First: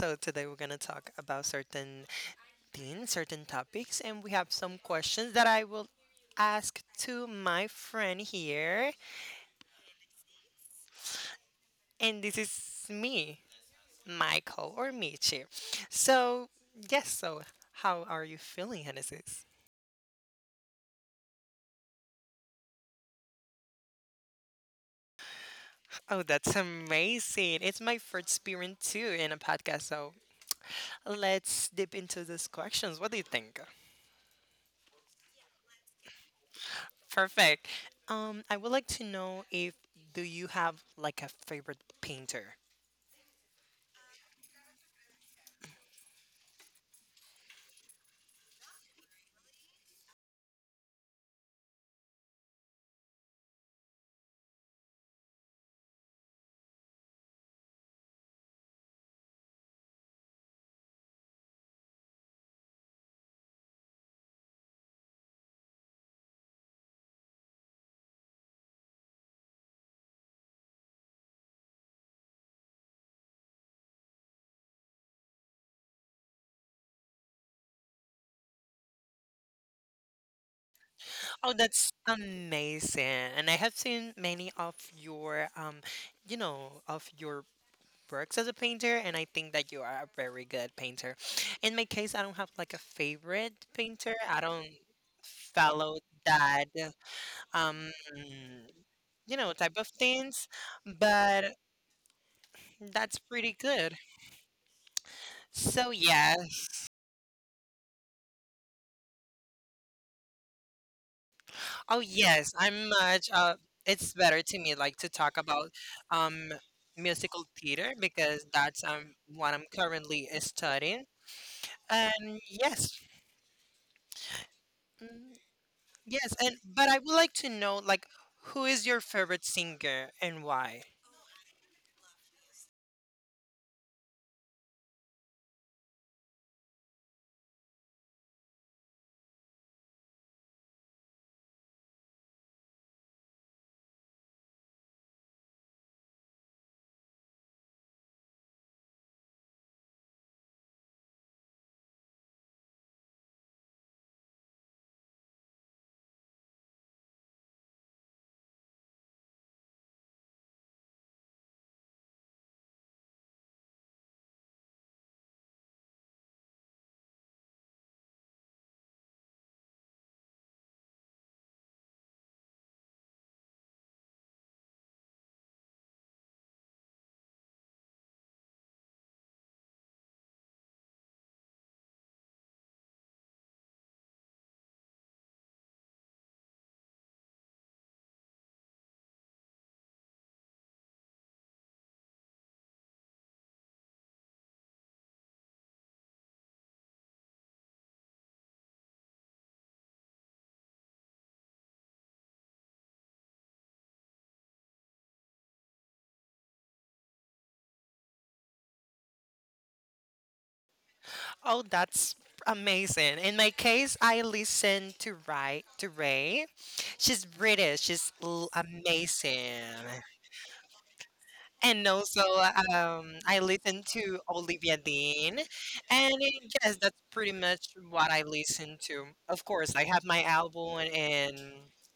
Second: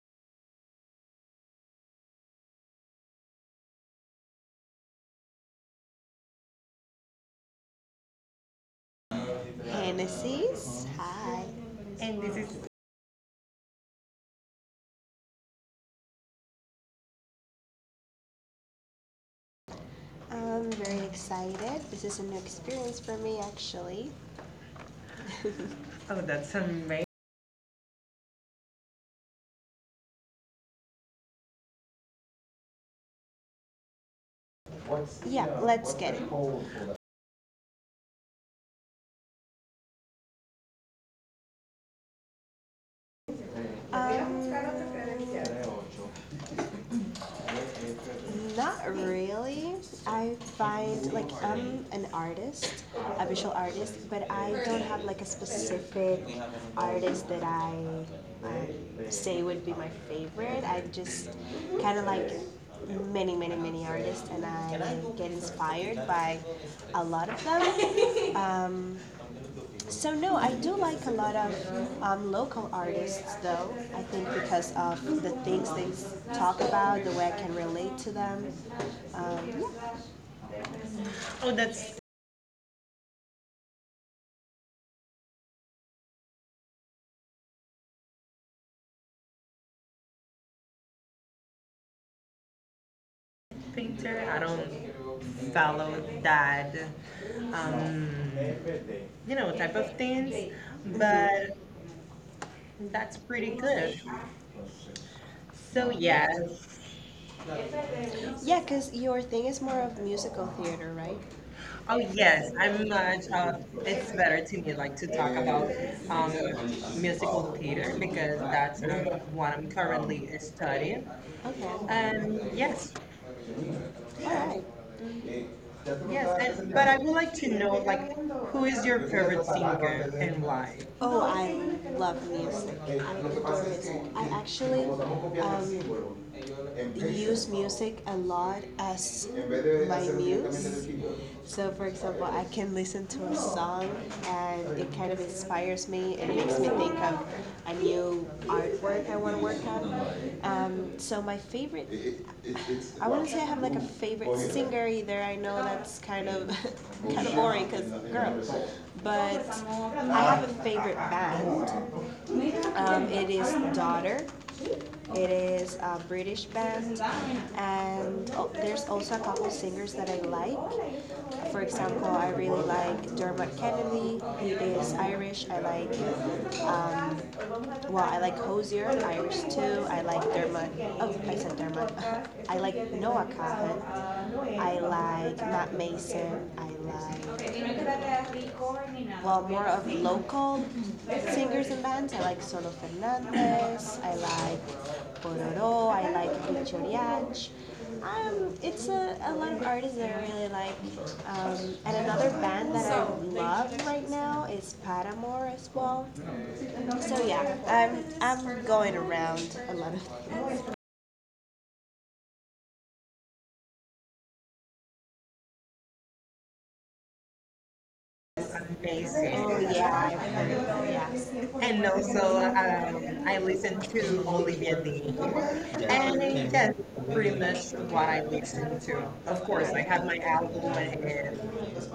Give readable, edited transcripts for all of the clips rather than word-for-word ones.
So, today we're going to talk about certain things, certain topics, and we have some questions that I will ask to my friend here. Genesis. Hi. And this is me, Michael or Michi. So, yes, so, how are you feeling, Genesis? I'm very excited. This is a new experience for me, actually. Oh, that's Amazing. amazing. It's my first experience too in a podcast. So, let's dip into these questions. What do you think? Yeah, let's get it. Perfect. I would like to know if, do you have like a favorite painter? Not really. I find like I'm an artist, a visual artist, but I don't have like a specific artist that I um, say would be my favorite. I just kind of like many, many, many artists, and I get inspired by a lot of them. So no, I do like a lot of local artists though. I think because of the things they talk about, the way I can relate to them. Um, Oh, that's yeah. amazing. And I have seen many of your you know, of your works as a painter, and I think that you are a very good painter. In my case, I don't have like a favorite painter. Painter. I I don't don't follow follow that, that, um, um, you know, type type of of things, things, but but that's that's pretty pretty good. good. So yeah. Yeah, because your thing is more of musical theater, right? Oh Oh yeah, yes, I'm a I'm much. It's better to me like to talk talk about, about um, um, musical musical theater theater because because that's that's what what what I'm I'm currently currently studying. studying. Okay. And yes, Yes, all right, mm, yes, and yes, but but I I would would like like to to know know like like who who is is your your favorite favorite singer singer and and why? why? Oh, I love music. I adore music. I actually use music a lot as my muse. So, for example, I can listen to a song and it kind of inspires me and makes me think of a new artwork I want to work on. So, my favorite, I wouldn't say I have like a favorite singer either. I know that's kind of kind of boring because girl, but I have a favorite band. It is Daughter. It is a British band, and oh, there's also a couple singers that I like. For example, I really like Dermot Kennedy. He is Irish. I like, um, well, I like Hosier, Irish too. I like Dermot. Oh, I said Dermot. I like Noah Kahan. I like not Mason, I lied. Okay, no. Well, ok. More of local singers and bands. I like Solo Fernandez. I like Pororo. I like Vichoriach. It's a lot of artists that I really like. And another band that I love right now is Paramore as well. So yeah, I'm going around a lot of things. Oh, that's amazing. In my case, I listen to Ray. To Ray, she's British. Oh Amazing. yeah, I've heard. Yeah. And And also, also, I I listen to to only be Olivia here. Dean, and And yes, yes, that's pretty pretty much much what what I I listen listened to. to. Of Of course, course, I I have my album went and in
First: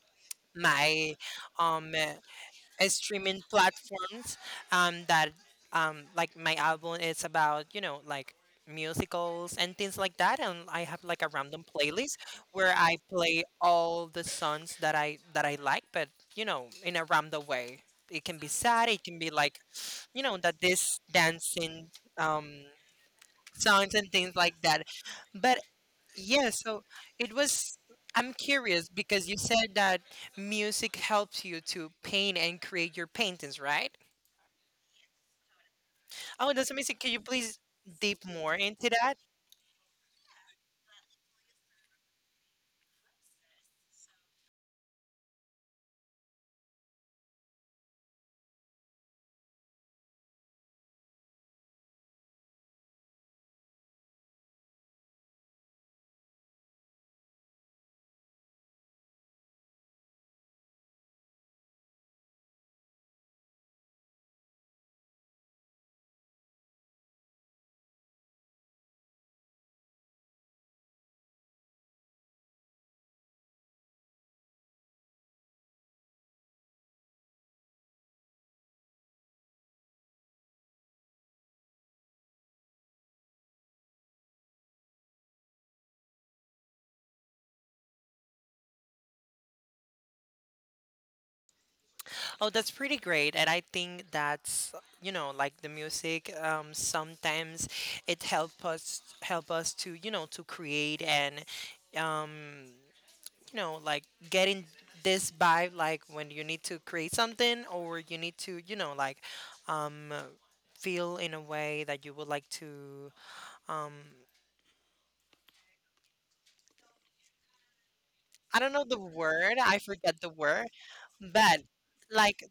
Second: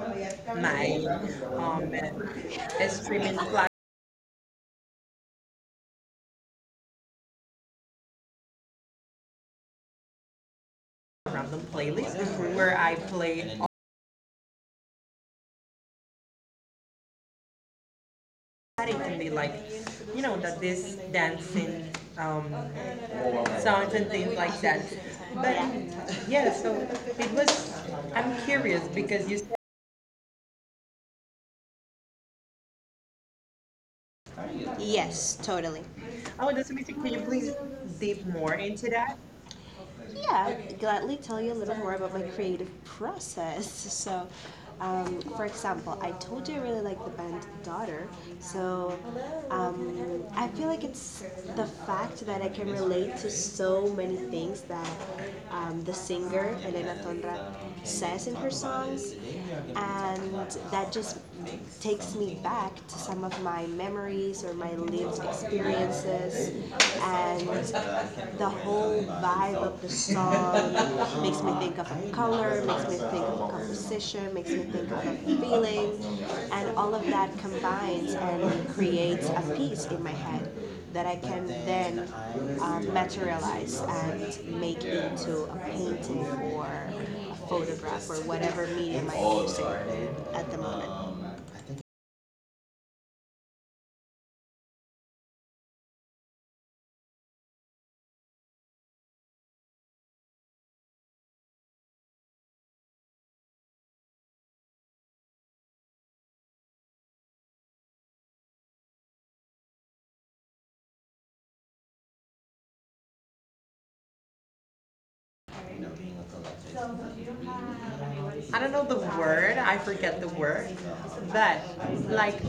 my my um streaming streaming platform platforms, that like my album is about, you know, like musicals and things like that, and I have like a random playlist playlist where where I play all the songs that I like, but, you know, in a random way. It can be I sad, it can can be be like, like, you you know, know, that, this dancing, dancing um, um songs song. and things like But that. But yeah, yeah, so so it it was. was. I'm I'm curious curious because because you you said, said that music helps you to paint and create your paintings, right? yes, totally. Oh, that's amazing. Can Can you you please please deep deep more. more into that? Yeah, I'd gladly tell you a little more about my creative process. So, for example, I told you I really like the band Daughter. So, I feel like it's the fact that I can relate to so many things that the singer Elena Tonra says in her songs, and that just takes me back to some of my memories or my lived experiences and the whole vibe of the song makes me think of a color, makes me think of a composition, makes me think of a feeling, and all of that combines and creates a piece in my head that I can then materialize and make into a painting or a photograph or whatever medium I'm using at the moment. Oh, that's pretty great. And I think that's, you know, like the music, sometimes it help us to, you know, to create and um you know, like getting this vibe, like when you need to create something or you need to, you know, like, um, feel in a way that you would like to. Um, I I don't don't know know the the word, word, I I forget forget the the word, word, but but like like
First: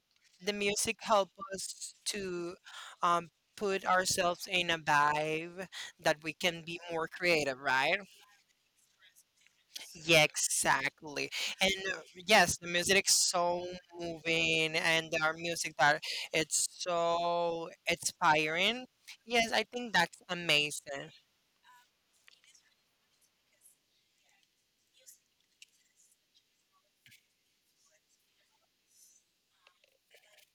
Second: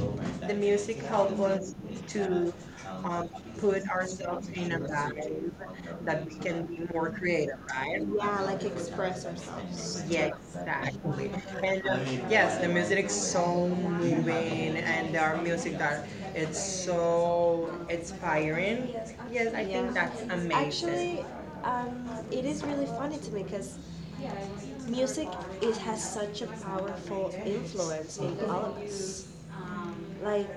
the the music music help helped us us to to, um, um, put put ourselves ourselves in in a a vibe vibe that that we we can can be be more more creative, creative, right? right? Yeah, like express ourselves. Yeah, Yes, exactly. exactly. And And yes, yes, the the music music is is so so moving, moving, and and there there are are music music that that it's it's so so inspiring. inspiring. Yes, Yes, I, I yeah, think think that's that's amazing. amazing. Actually, it is really funny to me because music it has such a powerful influence in all of us. Like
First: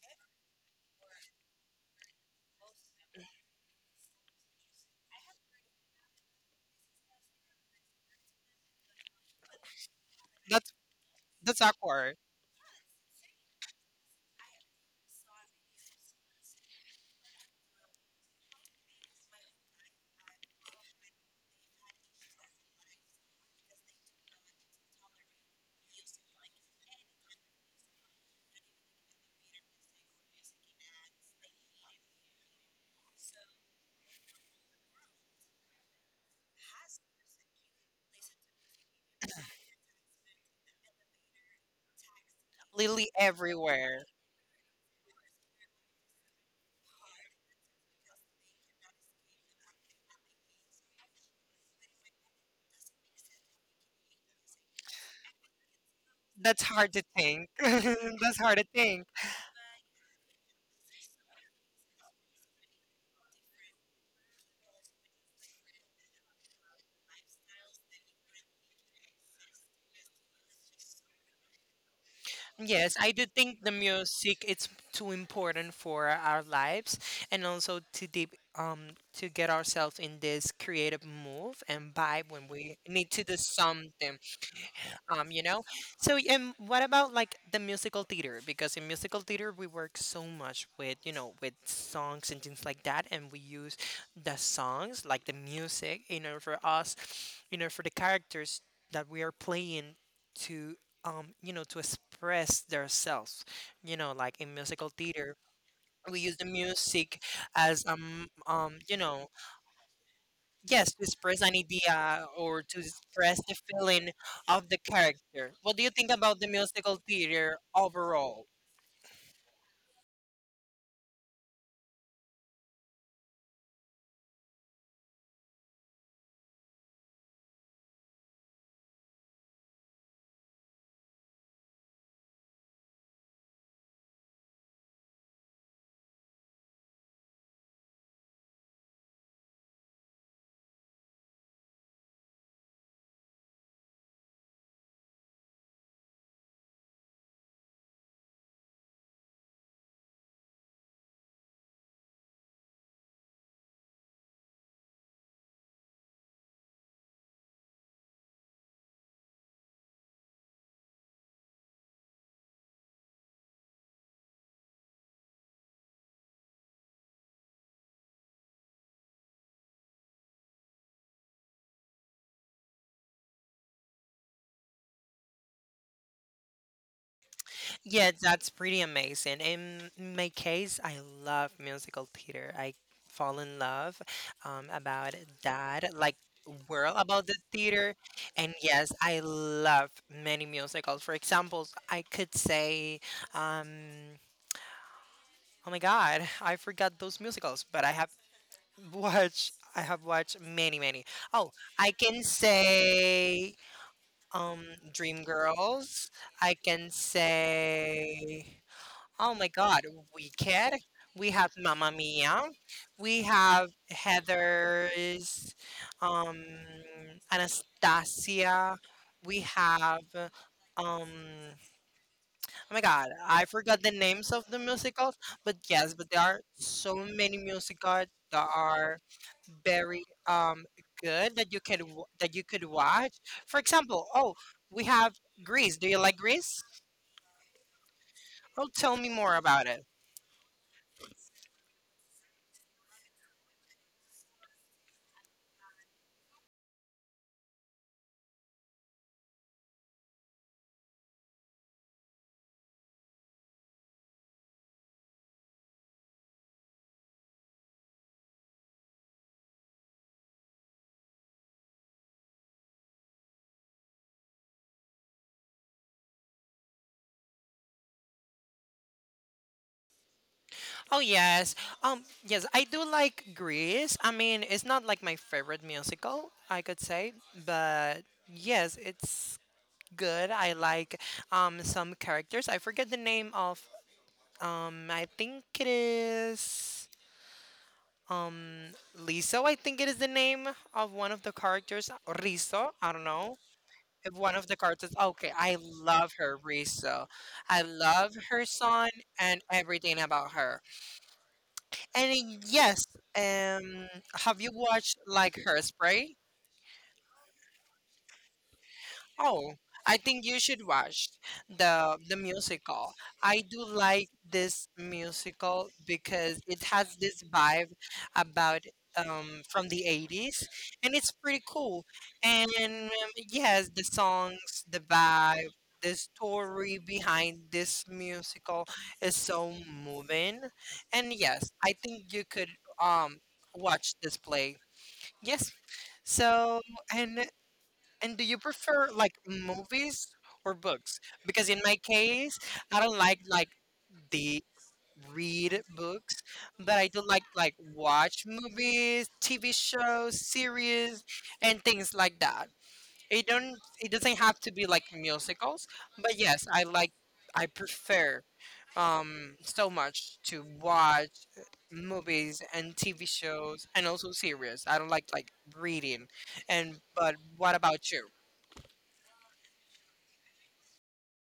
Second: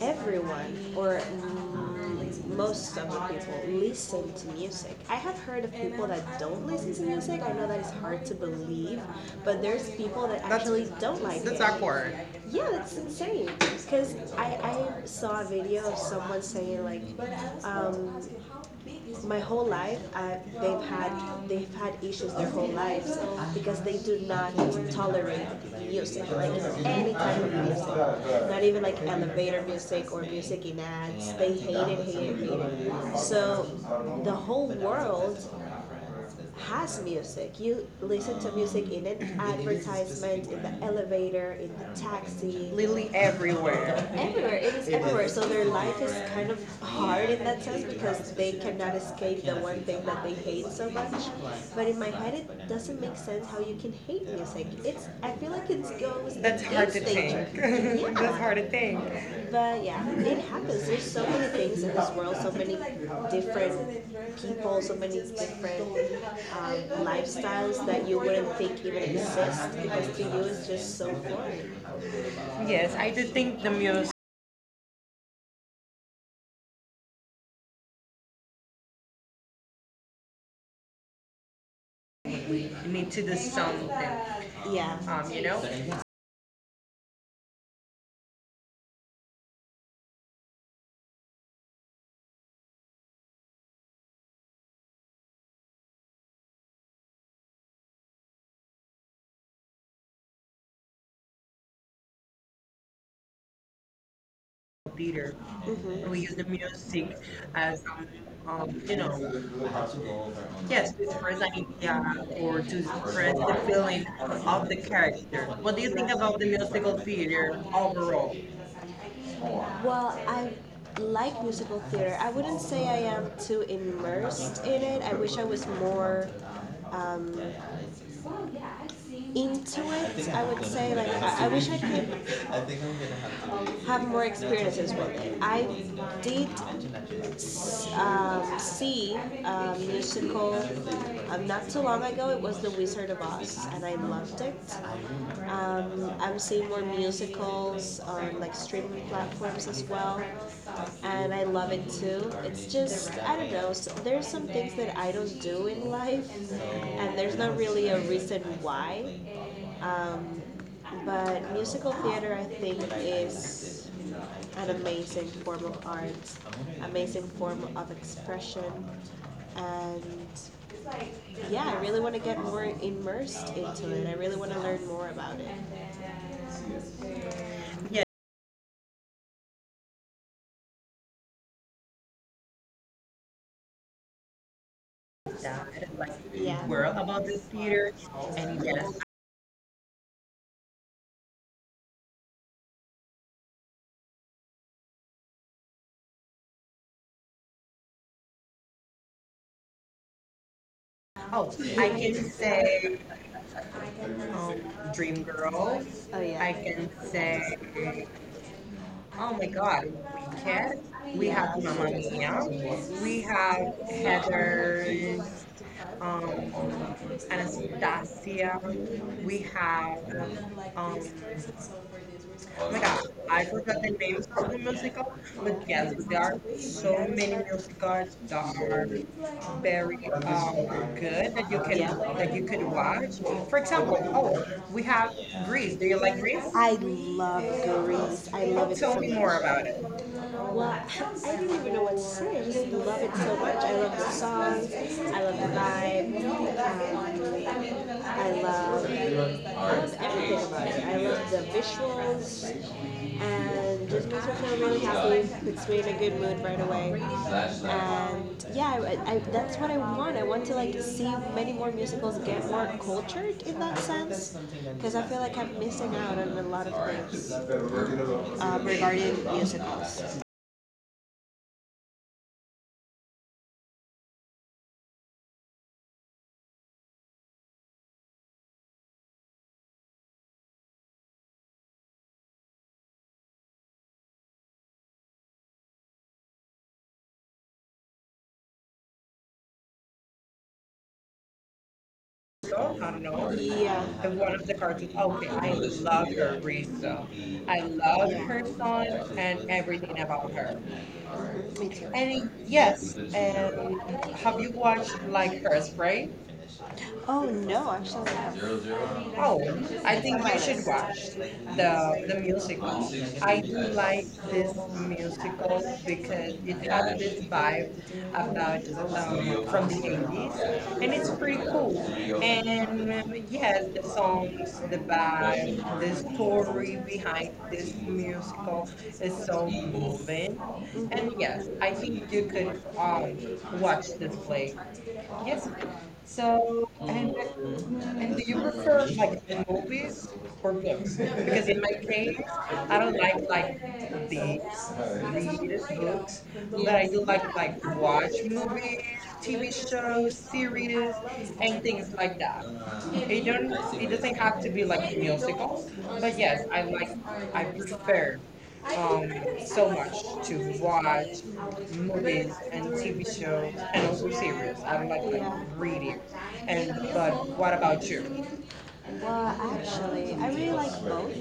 everyone or most of the people listen to music. I have heard of people that don't listen to music. I know that it's hard to believe, but there's people that That's actually don't like. that's That's it, awkward. awkward. Yeah, that's insane. Because I saw a video of someone saying, like, um, my whole life, they've had issues their whole lives because they do not tolerate music, like any type of music, not even like elevator music or music in ads. They hate it, hate it, hate it. So the whole world has music. You listen to music in an advertisement, in the elevator, in the taxi, Lily literally everywhere. everywhere. everywhere. It is everywhere. So their life is kind of hard in that sense because they cannot escape the one thing that they hate so much. But in my head, it doesn't make sense how you can hate music. It's I feel like it goes. That's That's hard hard to to think. instinct take. Yeah. That's hard to think. But yeah, it happens. There's so many things in this world, so many different people, so many different lifestyles that you wouldn't think even exist because to you it's just so foreign. Yes, Yes, I do think the the music music it's too important for our lives, and also to deep to get ourselves in this creative move and vibe when we need need to to do do something. something. Yeah. You know, so, and what about like the musical theater? Because in musical theater we work so much with, you know, with songs and things like that, and we use the songs like the music in order for us, you know, for the characters that we are playing to, you know, to express themselves, you know, like in musical theater Theater. Mm-hmm. we We use use the music as, the um, you you know, know, yes, yes, to to express express an an idea idea or or to to express express the the feeling feeling of of the the character. character. What What do do you you think think about about the the musical musical theater theater overall? overall? Well, I like musical theater. I wouldn't say I am too immersed in it. I wish I was more um, into it. I would say like I wish I could have more experiences with it. I did see a musical not too long ago. It was The Wizard of Oz, and I loved it. I'm seeing more musicals on like streaming platforms as well, and I love it too. It's just I don't know. So there's some things that I don't do in life, and there's not really a reason why. Um, but musical theater, I think, is an amazing form of art, amazing form of expression, and yeah, I really want to get more immersed into it. I really want to learn more about it. Yeah, Yeah, that's pretty amazing. In my case, I love musical theater. I fall in love, about that, like yeah. world World. about the theater. And And yeah, yes, I love many musicals. For example, I could say, um, oh my God, I forgot those musicals, but I have I have watched many, many. Oh, I I can can sing say, home um Dream Dream Girl. Girls. Oh yeah. I I can can say, oh my God, Wicked. sing Weekend. We, We have Mamma yeah, Mia. have We we have had Heather's, um um Anastasia. Anastasia. We We had have, um oh Oh my my god, god, I forgot the names of so the many- musicals, but but yes, yes, but there there are are so so many many musicals musicals that are very very good good that that you can, yeah, that that you you could could watch. watch. For For example, example, oh, oh, we we have have Grease. Greece. Do Do you you like like Greece? Grease? I love Greece. I Oh, love it. tell Tell so me me more more much about about it. it. Well, I don't even know what to say. I just love it so much. I love the songs. I love the vibe. Um, I love everything about it. I love the visuals and just makes me feel really happy, puts me in a good mood right away. And yeah, that's what I want. I want to like see many more musicals get more cultured in that sense, because I feel like I'm missing out on a lot of things regarding musicals. Oh yes, yes, I do like Grease. I mean, it's not like my favorite musical, I could say, but yes, it's good. I like some characters. I forget the name of, I think it is um Liso. I think it is the name of one of the characters, or Riso. Oh, I I don't know. know Yeah, if one of the characters. okay, Okay, I I love love her, her, Riso. Risa. I I love love her her son and and everything about her. her. And yes, Yes, and um, have have you you watched watched like like Hairspray? Hairspray? Oh no, actually, I have. Oh, Oh, I I think think you you should should watch watch the the the the musical. musical. I I do do like like this this musical, musical because because it it has has this this vibe vibe about, of, from from the the 80s, eighties, and and it's it's pretty pretty cool. cool. And um, And yeah, yes, the songs, the the vibe, vibe, the the story story, behind this this musical musical is is so so moving, moving. And and yes, I I think think you you could could um watch watch this this play. play. Yes. Yes. So, And, and, and and do do you you prefer prefer like like movies movies or or books? books? Because Because in my case, I I don't don't like like like the books, read read books, books, but but I I do do like like like watch watch movies, movies, TV shows, shows, series, series, and and things like that. it It don't don't it it doesn't doesn't have have to to be be like like musicals, musicals, but but yeah, yes, I I prefer prefer um so so much much to to watch watch movies movies and and TV TV shows shows and and also also series. series. I I don't don't like like like reading. reading. And And But but what what about about you? you? Well, actually, I really like both.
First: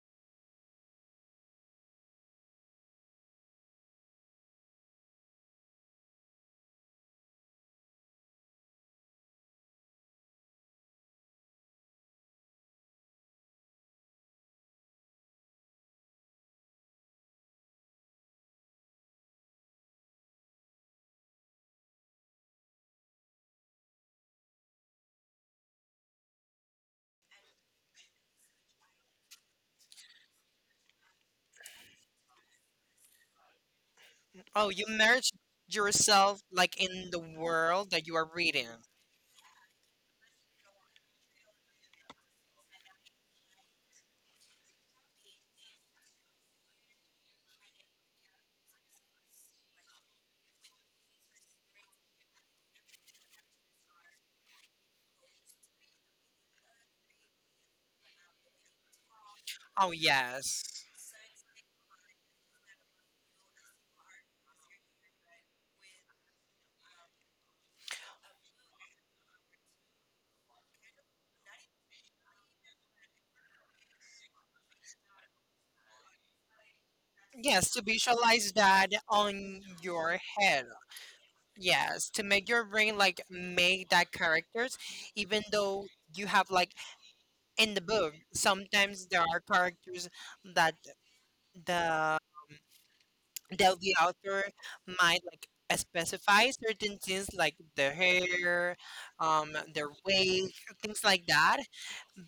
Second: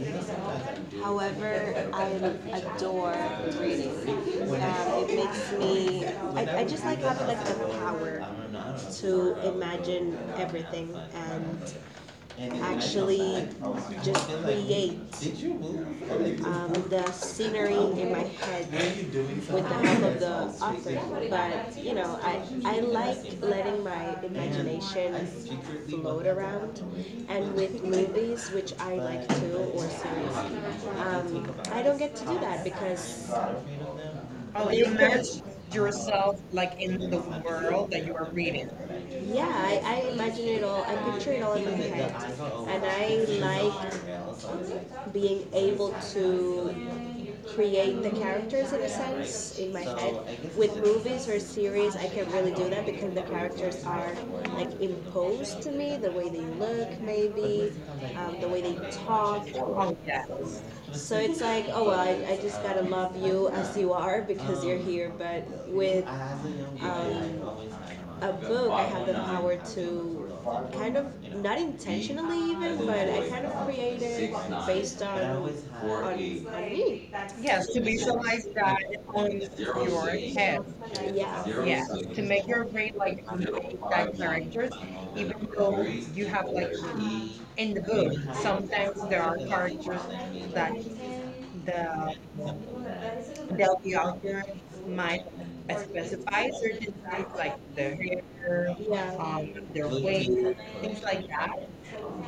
However, I adore reading. It makes me. I just like having like the power to imagine everything and actually like, just like, create, like, the scenery in my head with the help of the that's author. But I like letting my imagination float around. And with movies, which I like too, or series, I don't get to do that because sorry for. Oh, Oh, you you merged imagine yourself yourself like like in in the the world world, that you are reading. yeah, I imagine it all. I picture it all in my head, and I like being able to create the characters in a sense in my head. With movies or series, I can really do that because the characters are like imposed to me. The way they look, maybe, the way they talk. Oh, Oh, yeah. yes. So it's like, oh well, I just gotta love you as you are because you're here. But with a book, I have the power to kind of not intentionally even, but I kind of create it based on on me. Yes, Yes, to to be someone visualize that on your your head. head. Yeah. Yeah, Yes, to to make make your your brain like interest, make that characters, even even though though you you have have like like in in the the book, book, sometimes sometimes there there are are interest characters that that that the they'll that the author my might like specify certain things like the hair, yeah, their their weight, weight, things things like, like that.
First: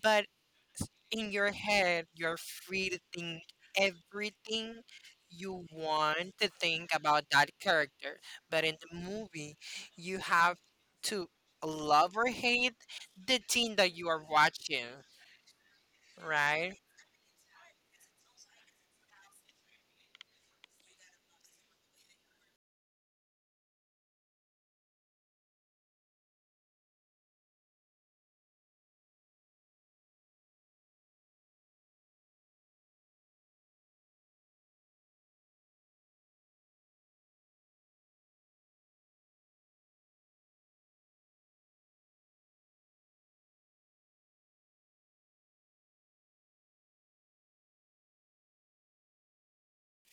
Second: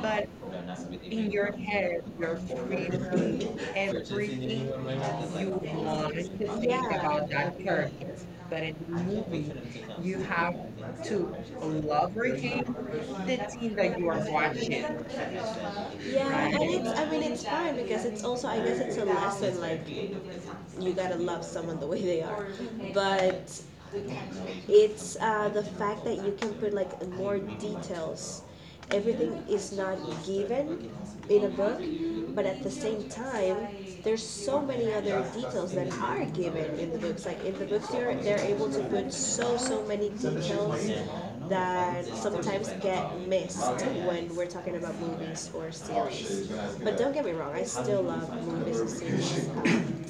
But that. But in in your your hand, head, you're you're free free to to think do everything everything you you want to want to think think about. about But that character. But in the movie, movie, you you have have to to love love or everything hate the thing that that you you are are watching. watching, Yeah, right? right? And it's, I mean, it's fine because it's also, I guess it's a lesson, like, you gotta love someone the way they are. But it's the fact that you can put like more details. Everything is not given in a book, but at the same time, there's so many other details that are given in the books. Like in the books, they're able to put so many details that sometimes get missed when we're talking about movies or series. But don't get me wrong, I still love movies and series.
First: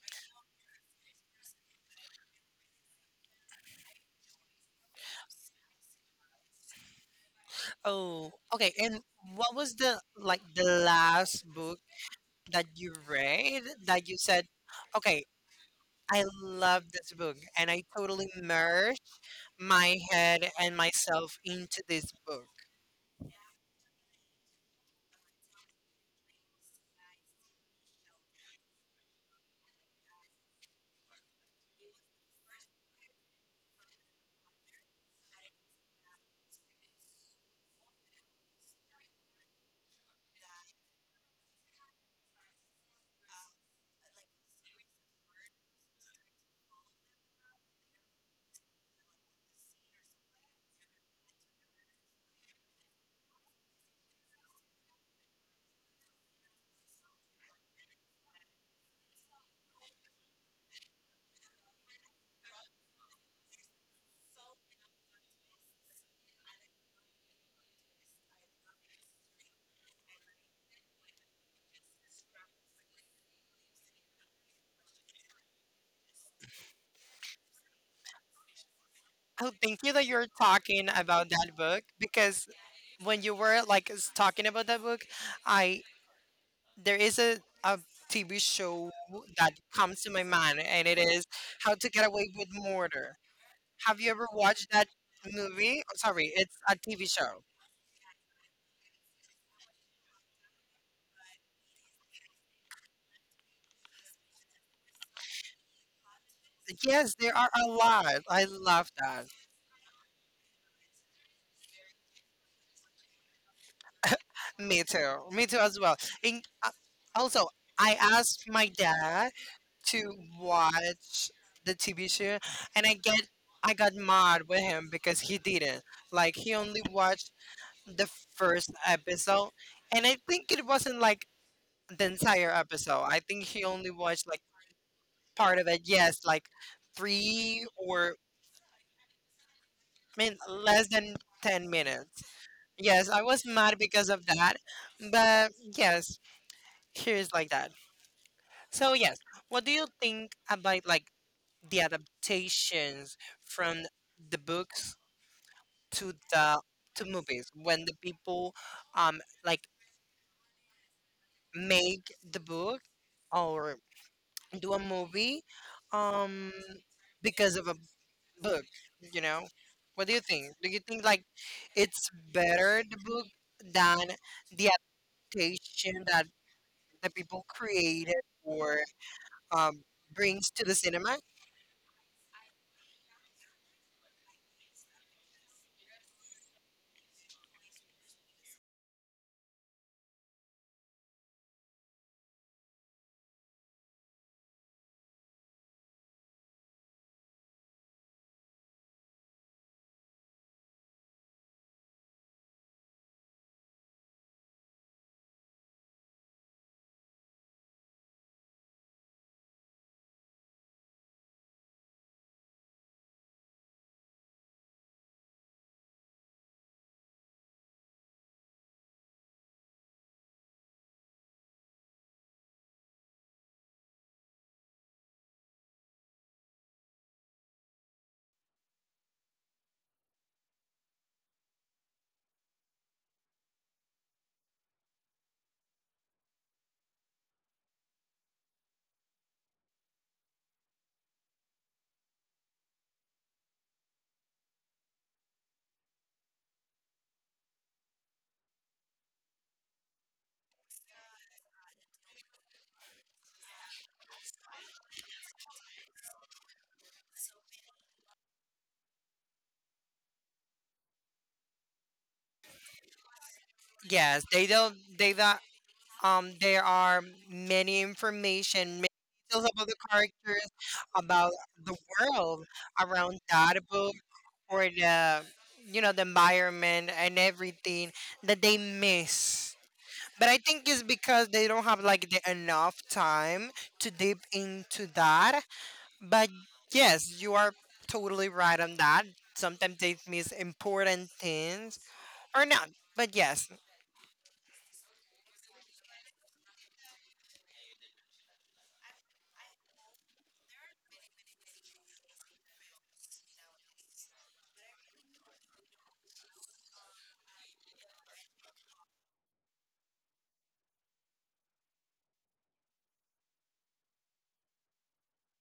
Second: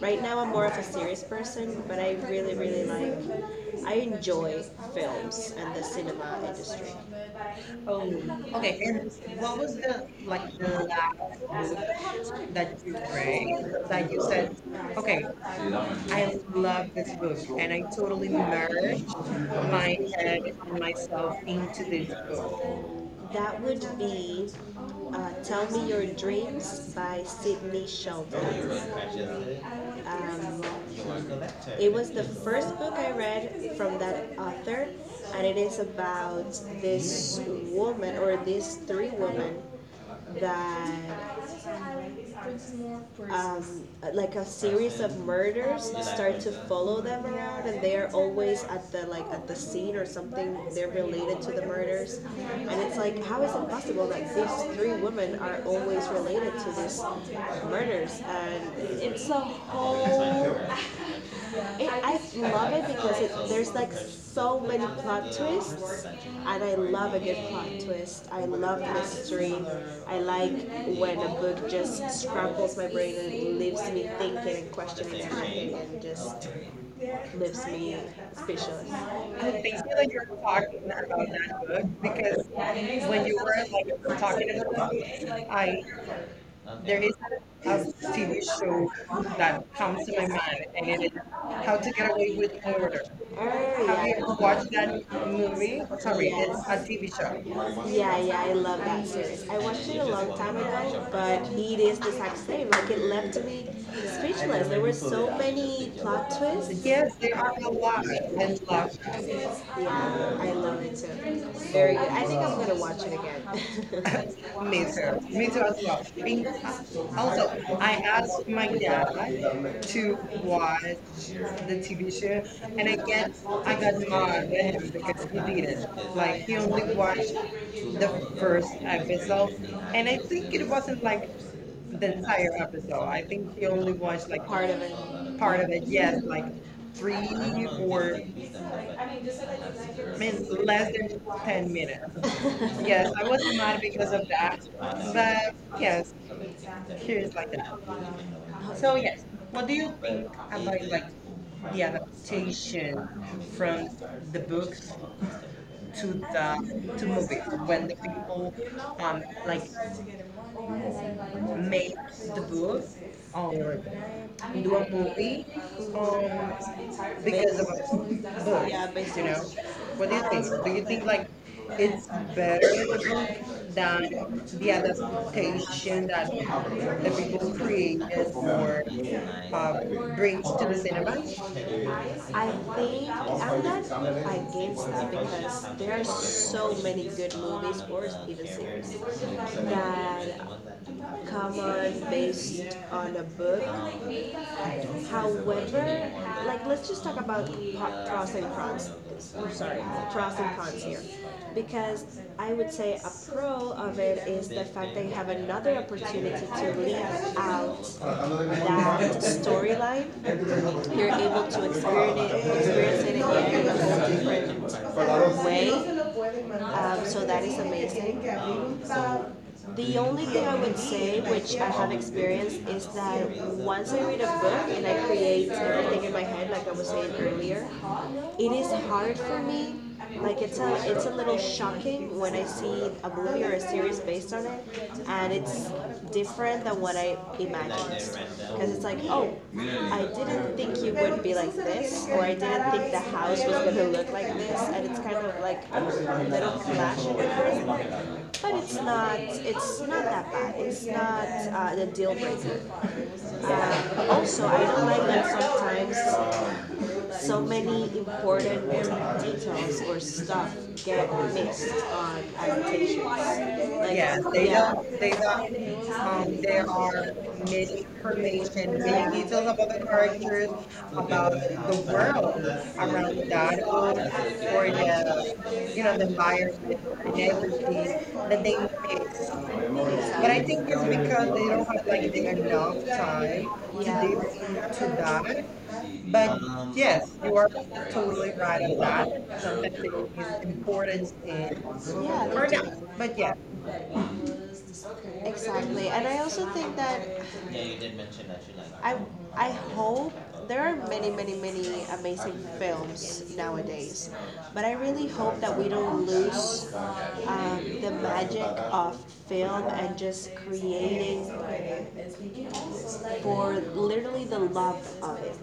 Right now, I'm more of a serious person, but I really, really like. I enjoy films and the cinema industry. Oh, Oh, okay. okay. And And what what was was the the like the last book that that you you read read that that you you said, said, okay, okay, I I love love this this book book and and I I totally totally merged merged my my head head and and myself myself into into this this book. book? That would be Tell Me Your Dreams by Sidney Sheldon. Um, it was the first book I read from that author, and it is about this woman or these three women that um, like a series of murders start to follow them around, and they are always at the like at the scene or something. They're related to the murders, and it's like, how is it possible that these three women are always related to these murders? And it's a whole I love it because there's like so many plot twists, and I love a good plot twist. I love mystery. I like when a book just scrambles my brain and leaves me thinking and questioning everything and just leaves me speechless. I'm Oh, thank thankful you that that you're you're talking talking about about that that book book because because when when you you were were talking talking, about that book, I I there there is is a a TV TV show show that that comes comes to to my my mind, mind and it is how How to to Get Get Away Away with with Murder. Murder. Oh, Have have you you ever ever yeah. watched watched that the movie? movie? Oh, Sorry, sorry, it's it's a a TV TV show. show. Yeah, yeah, I love that series. I watched it a long time ago, but it is the exact same. Like it left me speechless. There were so many plot twists. Yes, Yes, they there are are. a lot. I And love love. that. Yeah, I love it too. Very good. I think I'm gonna watch it again. Me Me too. too. Me Me too too. I as well. And think- Also, also, I I asked asked my my dad dad to to watch watch the the TV TV show, show. and I I got mad can't with get him him because because he he didn't. didn't. Like Like he he only only watched watched the the first first episode, episode, and and I I think think it it was wasn't like the the. entire episode. I I think think he he only only watched watched like like part of it. Part part of it. Yes, like three three or or I I mean mean, less less than than ten 10 minutes. minutes. Yes, Yes, I I was was mad mad because because of of that, that, but but yes, yes, here's here's like like that. that. So So yes, yes, what what do do you you think think about about like like the the adaptation adaptations from from the the books books to to the the to to movies movies? when When the the people people, like like, make make the the book book or or do do a a movie, movie um um because because of of a a book, book, yeah, based you you on know. know, what What do do you you think? think? Do Do you you think think like it's it's better better the book than than the the adaptation adaptation that that the the people people created created or or um brings brings to to the the cinema? cinemas? I think I'm not against that because there are so many good movies or even series that come on based on a book. However, like let's just talk about pros and cons. I'm sorry, pros and cons here. Because I would say a pro of it is the fact that you have another opportunity to leave out that storyline. You're able to experience it again in a whole different way. So that is amazing. So the only thing I would say, which I have experienced, is that once I read a book and I create everything in my head, like I was saying earlier, it is hard for me. Like it's a little shocking when I see a movie or a series based on it, and it's different than what I imagined. Because it's like, oh, I didn't think you would be like this, or I didn't think the house was gonna look like this, and it's kind of like a little clash in the first but it's not that bad. It's not the deal breaker. Also, I don't like that sometimes so many important details or stuff get missed on adaptations. Like, yeah, Yes, they they yeah, don't, don't, they they do don't, um, there there are are many misinformation, information, many many details details about about the the characters, characters, about about the the world world around around the dog, that or book or the, the, you you know, know, the the body, environment and and everything, everything that that they they but miss. But I I think think it's it's because because they they don't don't have have really enough time to like the dig enough time to dip into into that. that. But But yes, yes, you you are are totally totally right right on on that. that. So Sometimes it's they miss important important in things or yeah, not. But yes, exactly. And I also think that yeah, you did mention that you like. I hope there are many, many, many amazing films nowadays, but I really hope that we don't lose the magic of film and just creating for literally the love of it.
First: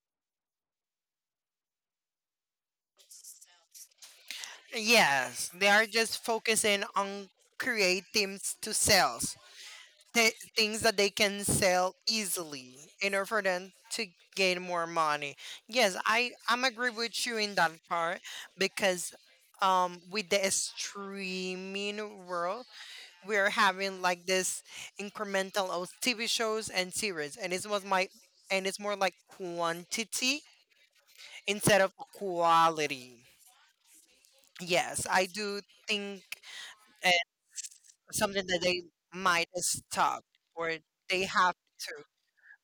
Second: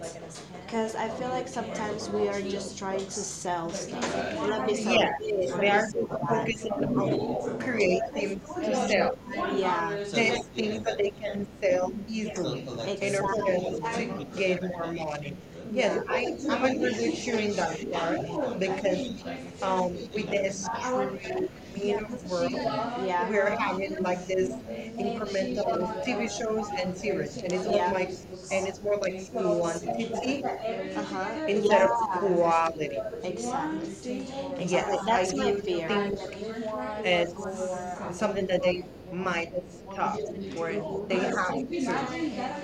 Because I feel like sometimes we are just trying to sell stuff. Let me sell yeah, this, Yes, let they they me are are sell just that. Focusing focusing on on create creating things to to sell sell, yeah, things that they can sell easily easily in in order for order them to exactly. to, gain more money. Yes, yes, I'm I'm agree agree with with you you in in that that part part because because with the it's true we in the streaming world world yeah, we are where having like this this incremental of incremental TV TV shows shows and and series, series, and and it's it all was yeah. my like and it's it's more more like like school on quantity TV instead instead of of yeah, quality. quality. Exactly. Exactly. Yes, exactly. I Yes, I that's my do do fear. Think think it's something something that that they they might might stop, stop, or or they they have, have to. yes.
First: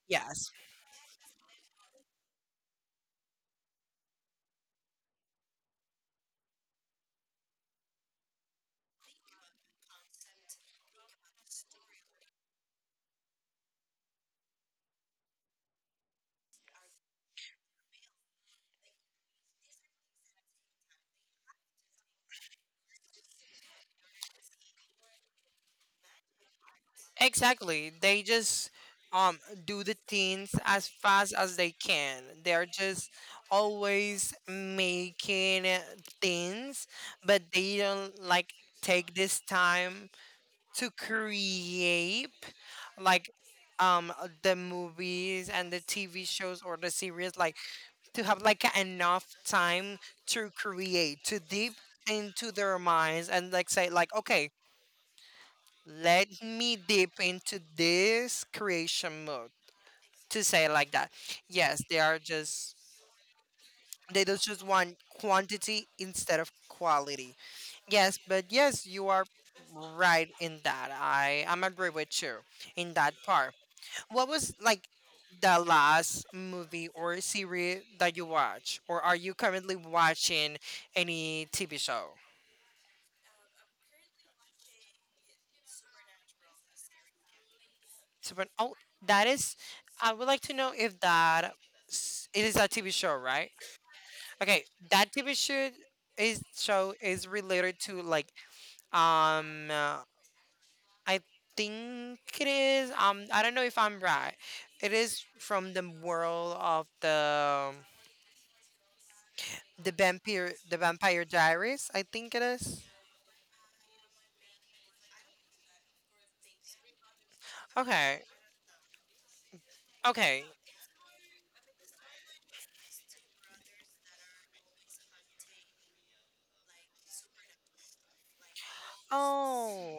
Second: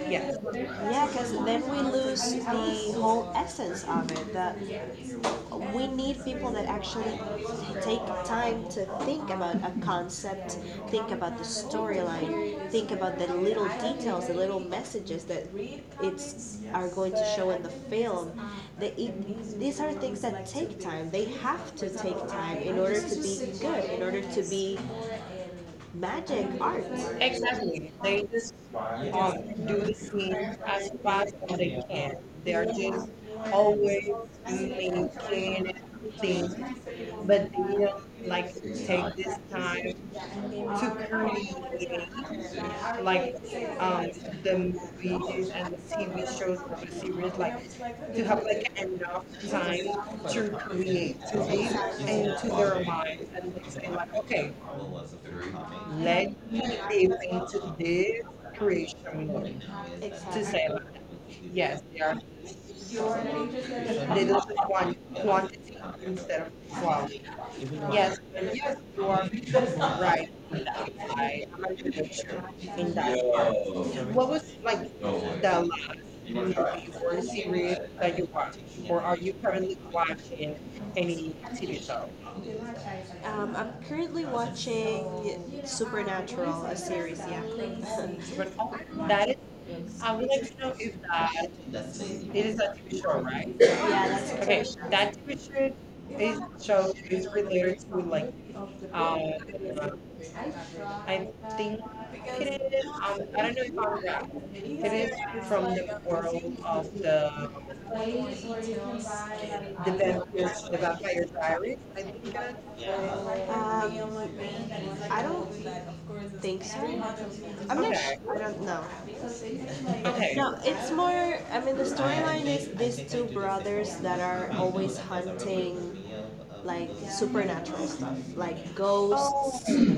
Yes, Yeah, because then we lose the whole essence of it. The we need people that actually take time to think about a concept, think about the storyline, think about the little details, the little messages that it's are going to show in the film. They, it, these are things that take time. They have to take time in order to be good, in order to be magic art. Exactly. exactly. They They just just um um, do do the the scene things as as fast fast as as they they can. can. They They're are just just always always making making things, things, but but they they don't don't like like take this time take to to create create like, like um, um the the movies movies and and the the TV TV shows shows or or the the series, series, like like to to have have like enough time time to to create, create, to to deep live into into their their mind, minds and like say like, okay, well, let let me them deep into into this creation creation mode, one, to to exactly. say say, like that. Yes, they are just they they don't look just like one, want one quantity instead instead of of quality. quality. Yeah. Yes, but yes, you are Right, right in that. I'm agree with you sure, in in that that. part. What What was was like the the, last you movie or were serious, series that you watch, or or are are you you currently currently watching? watching any TV show? I'm currently watching Supernatural, a series. Yeah. So, but, oh, that is. I would like to know if That, it it is is a a TV show, show, right? right? Yeah, that's Okay, okay. that TV show This is show show is is related related to to like like um uh, I I think think it it, is I don't know if I'm right. It it is is from from the the world of the the the the vampire Baptist the the Baptist. Vampire Diaries. I think it is. Um, I don't think so. I'm not okay. Okay. sure. I don't know. Okay. Okay. No, it's more. I mean, the storyline is these two brothers that are always hunting like supernatural stuff, like ghosts. Oh, Oh,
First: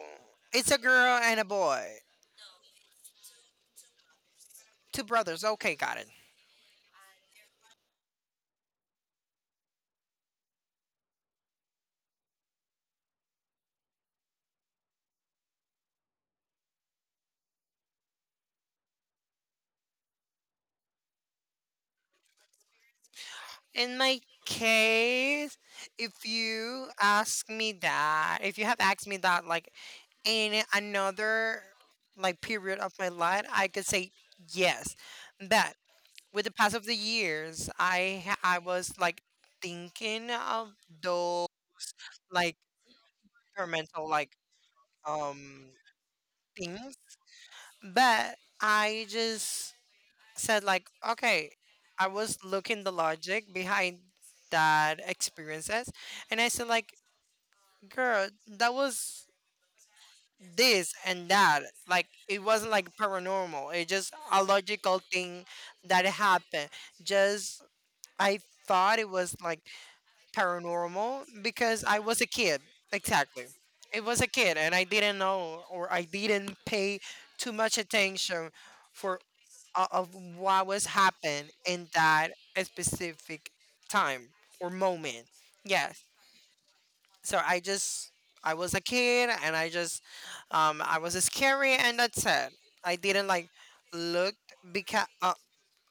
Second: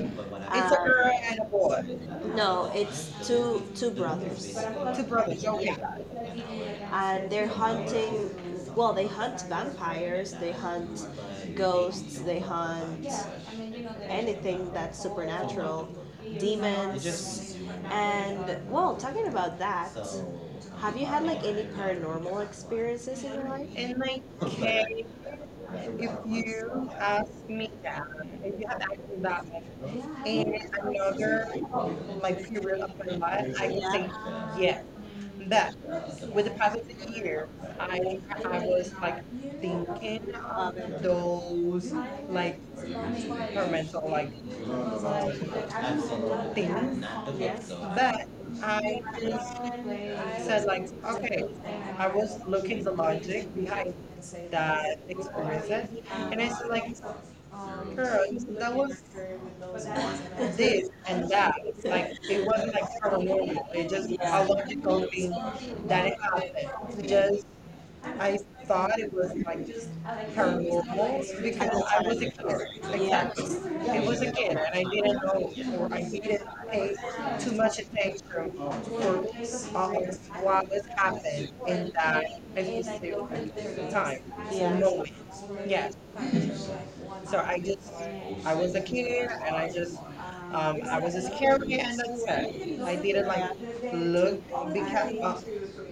it's a a girl and a boy. no, it's two brothers, Two two brothers. brothers, Okay, okay. got it. And they're hunting. Well, they hunt vampires, they hunt ghosts, they hunt anything that's supernatural, demons, and well, talking about that, have you had like any paranormal experiences in your life? In In my my case, case, if if you you ask ask me that, if you have asked me that, me like any in other, another like like period period, of my life, I could say yeah, yes. But with with the the pass past, of the years, I I was was like like thinking thinking of of those those like like experimental environmental like um things, things, but but I I just just said said like, like okay, okay, I I was was looking looking at the the logic logic behind behind that that experiences, experiences and and I said like I girl girls that that was was this this and and that. that, like it It wasn't wasn't like paranormal. paranormal, It it just just a a logical logical thing thing that that happened. just Just I I thought it was like like her paranormal morals because because I I was a wasn't kid. exactly. Exactly, it It was a wasn't kid and I you didn't know, know or or I didn't pay I too too much much in the room attention for for of while what was happened in in that that at specific the time time or yeah. moment. moment. Yeah. Yes. So So I, I I was was a a kid and I just I I was was a careful. scary and that's I it. I didn't like like look, look because because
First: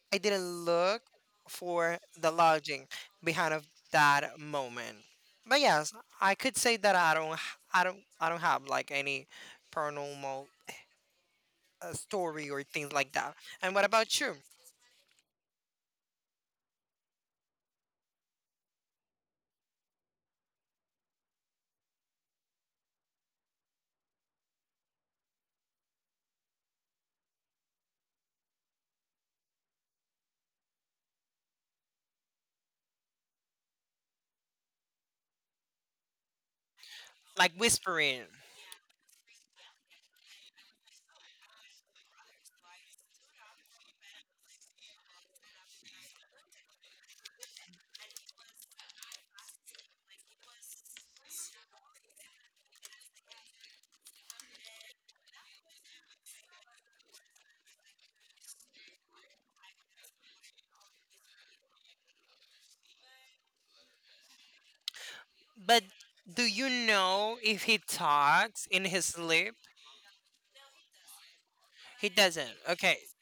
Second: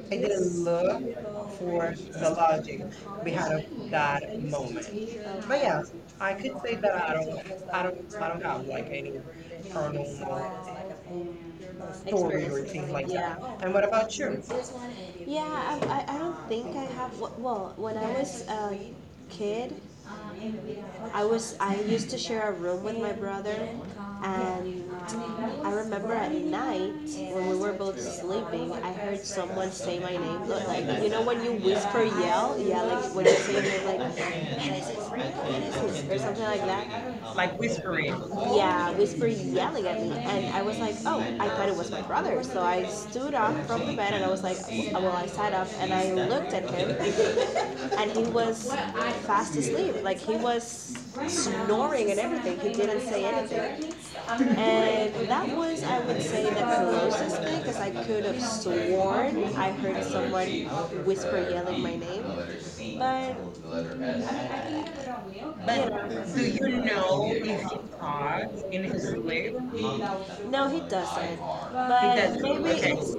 I I didn't didn't look look for for the the lodging love behind of behind that that moment. moment. But But yes, I could say that I don't h- I I don't I don't have like any hurdle paranormal story story or or things things like that. like that. Yeah. And And what what about about you? you? Yeah, I don't think I have. Well, well, when I was a kid, I used to share a room with my brother, and I remember at night when we were both sleeping, I heard someone say my name. Look, like you know when you whisper yell, yeah, like when you say your name, like "Francis," or something like that. Like Like whispering. whispering. Yeah, whispering, yelling at me, and I was like, oh, I thought it was my brother. So I stood up from the bed and I was like, well, I sat up and I looked at him, and he was fast asleep. Like he was snoring and everything. He didn't say anything. And that was, I would say, the closest thing because I could have sworn I heard someone whisper yelling my name. But But But do do you you know know if he God talks in in his his slave? sleep? No, he doesn't. He but He he doesn't. doesn't. Maybe okay. Okay, it's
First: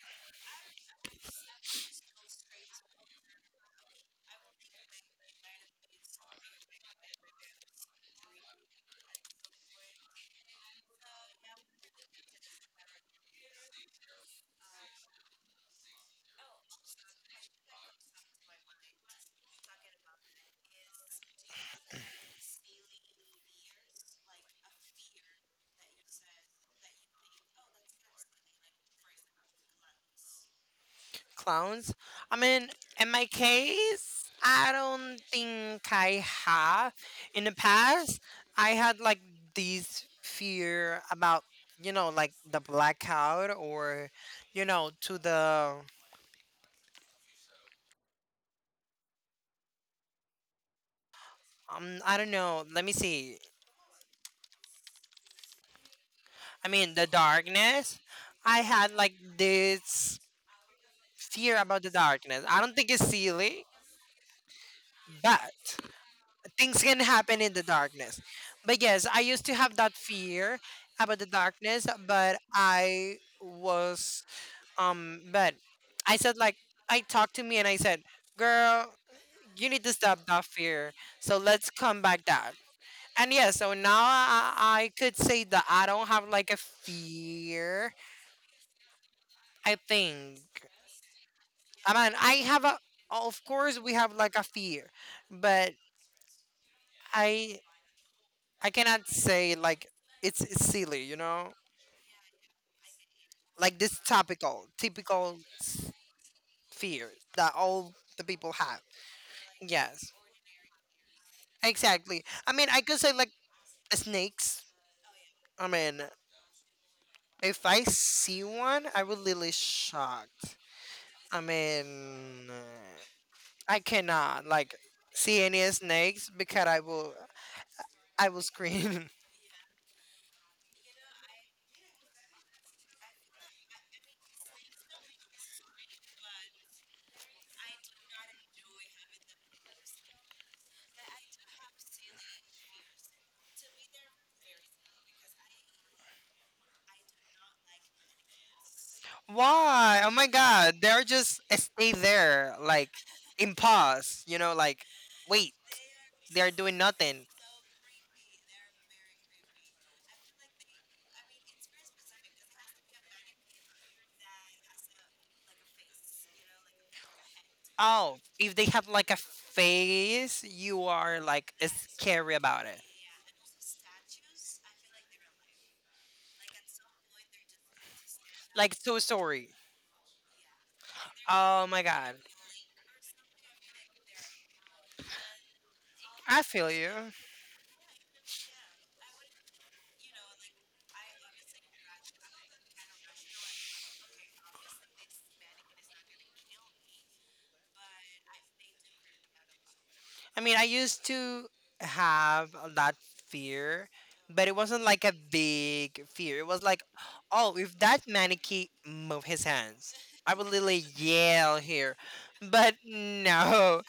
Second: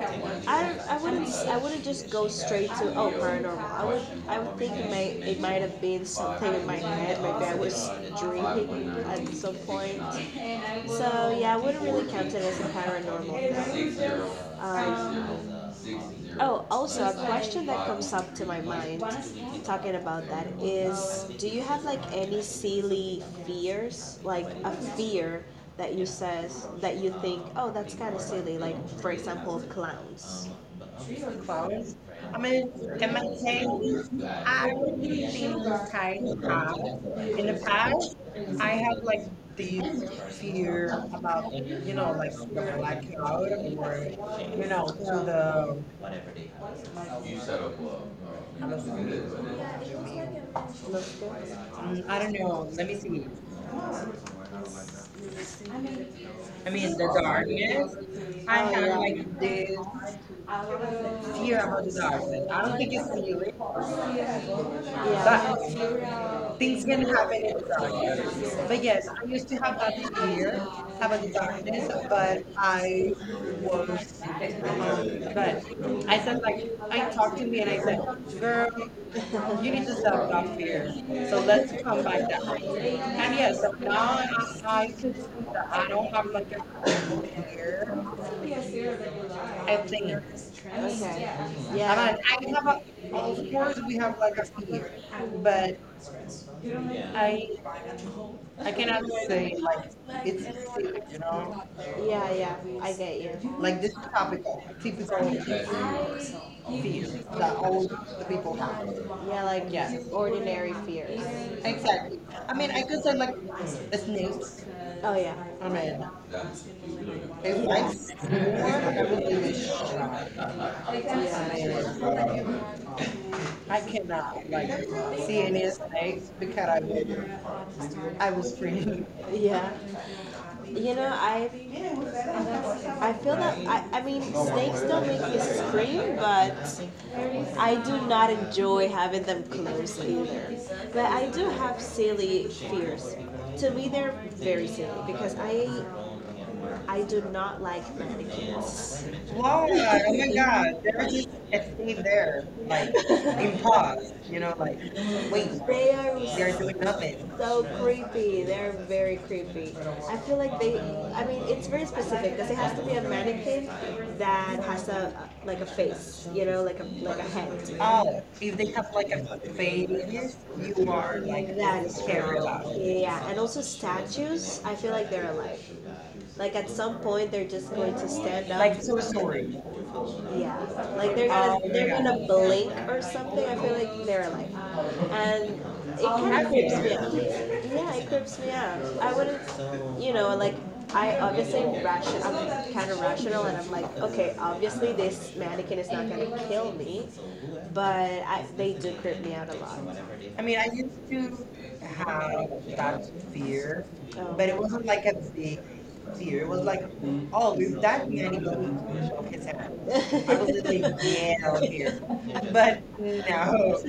I wouldn't just go straight to oh paranormal. I would think it may it might have been something in my head. Maybe I was dreaming at some point. So yeah, I wouldn't really count it as a paranormal. No. Oh, also a question that comes up to my mind talking about that is do you have like any silly fears? Like a fear that you says that you think, oh that's kinda silly, like for example clowns. Clowns. clowns. I mean, In in my my case, case, I I don't think think I I have have. In in the the past, past, I I had like this did fear fear about, about, you you know, know, like the cloud blackout or, or, you you know, know, to to the, um, I don't know, um, let let me me, see. I mean, the darkness. I had like I did this fear Sierra about the Hundred darkness. Thousand. I I don't think it's silly, but but things these are- can happen in the darkness. but But yes, I used to have that fear here, about about the the dark darkness, but I was, was um, but but I I, said like like I I talked talked to to me me and and I I said, said, girl, "Girl, you you need need to to stop stop that that fear. fear. So So let's let's come come back back that down." way. And And yeah, yes, so so now now I I could, could say that I I don't don't have have like like a a, fear. I I think, think okay. I'm yeah. I mean I'm I have a, like, of okay, course we have like a fear, but but yeah. I I I cannot have say like it, it's silly, you you know. know, yeah, yeah, I get you. Like Like this topical, it's typical fear s- fear that that all all the the people people have. have. Yeah, like yeah. Yes, ordinary fears. I, exactly. I mean, I could say like it's snakes. news. Oh yeah. I mean, They if I like see one, I would more literally shocked. I mean, I cannot not like like see seeing any his snakes snakes because because I I will was free. scream. Yeah. You know, I feel that I mean snakes don't make me scream, but I do not enjoy having them close either. But I do have silly fears. To me, they're very silly because I do not like mannequins. Why? Oh my God! They're just stay there, like in Impossible. pause. You know, like Wait, wait. they are They're doing nothing. so creepy. They're very creepy. I feel like they. I mean, it's very specific because it has to be a mannequin that has a like a face. You know, like a head. Oh, Oh, if they have like a face. face, you You are are like like that is scary scary. about it. Yeah, and also statues. I feel like they're alive. Like at some point, they're just going to stand up. Like Like Toy Toy Story. Story. Yeah, like they're gonna oh Oh my my they're god. god, Gonna blink or something. I feel like they're alive, and it I kind of feel creeps you. me out. Yeah, it creeps me out. I wouldn't, you know, like I obviously ration. I'm kind of rational, and I'm like, okay, obviously this mannequin is not gonna kill me, but I they do creep me out a lot. I mean, I used to have that To fear, fear, oh. but but it wasn't like a big fear. fear It was was like, like, oh, oh, is if that that many mannequin move his I hands, I would was in literally the yell yell here. here, But but no, no,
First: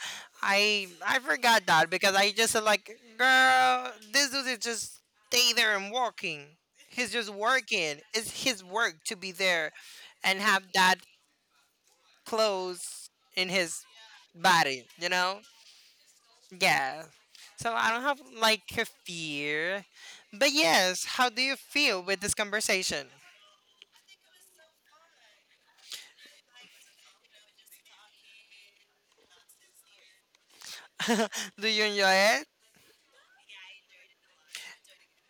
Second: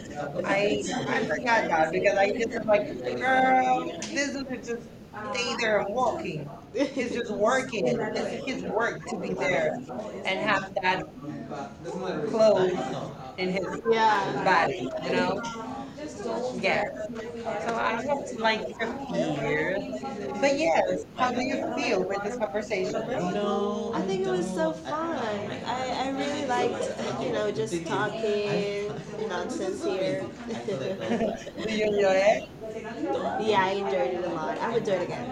I, I I- forgot that because because I just said like, like, girl, girl, this this, dude is just stay stay there there and and walking. walking. He's It's just just working, working. it's It's his his work work to to be be there there and and have that clothes clothes in in his his yeah. body, body, you you know? know? Yeah, Yeah. So so I I don't have was like like a for years, fear. But but yes, how do do you you feel feel with with this this conversation? conversation? No. I think it was so don't. Fun. I really liked, you know, just talking nonsense here. do You you enjoy enjoyed it? it? Yeah, I enjoyed it a lot. I would do it again.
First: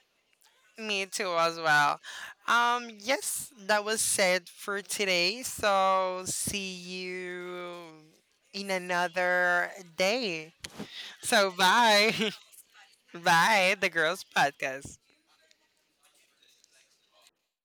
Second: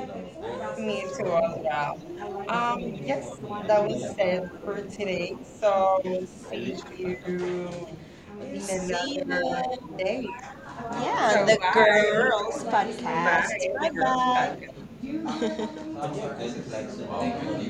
Me Me too. too as well. Um, yes, Yes, that that was was it. said for today. So So see see you you in next another day. yeah, so, So the bye. bye. Girls podcast. bye the girls podcast. Bye.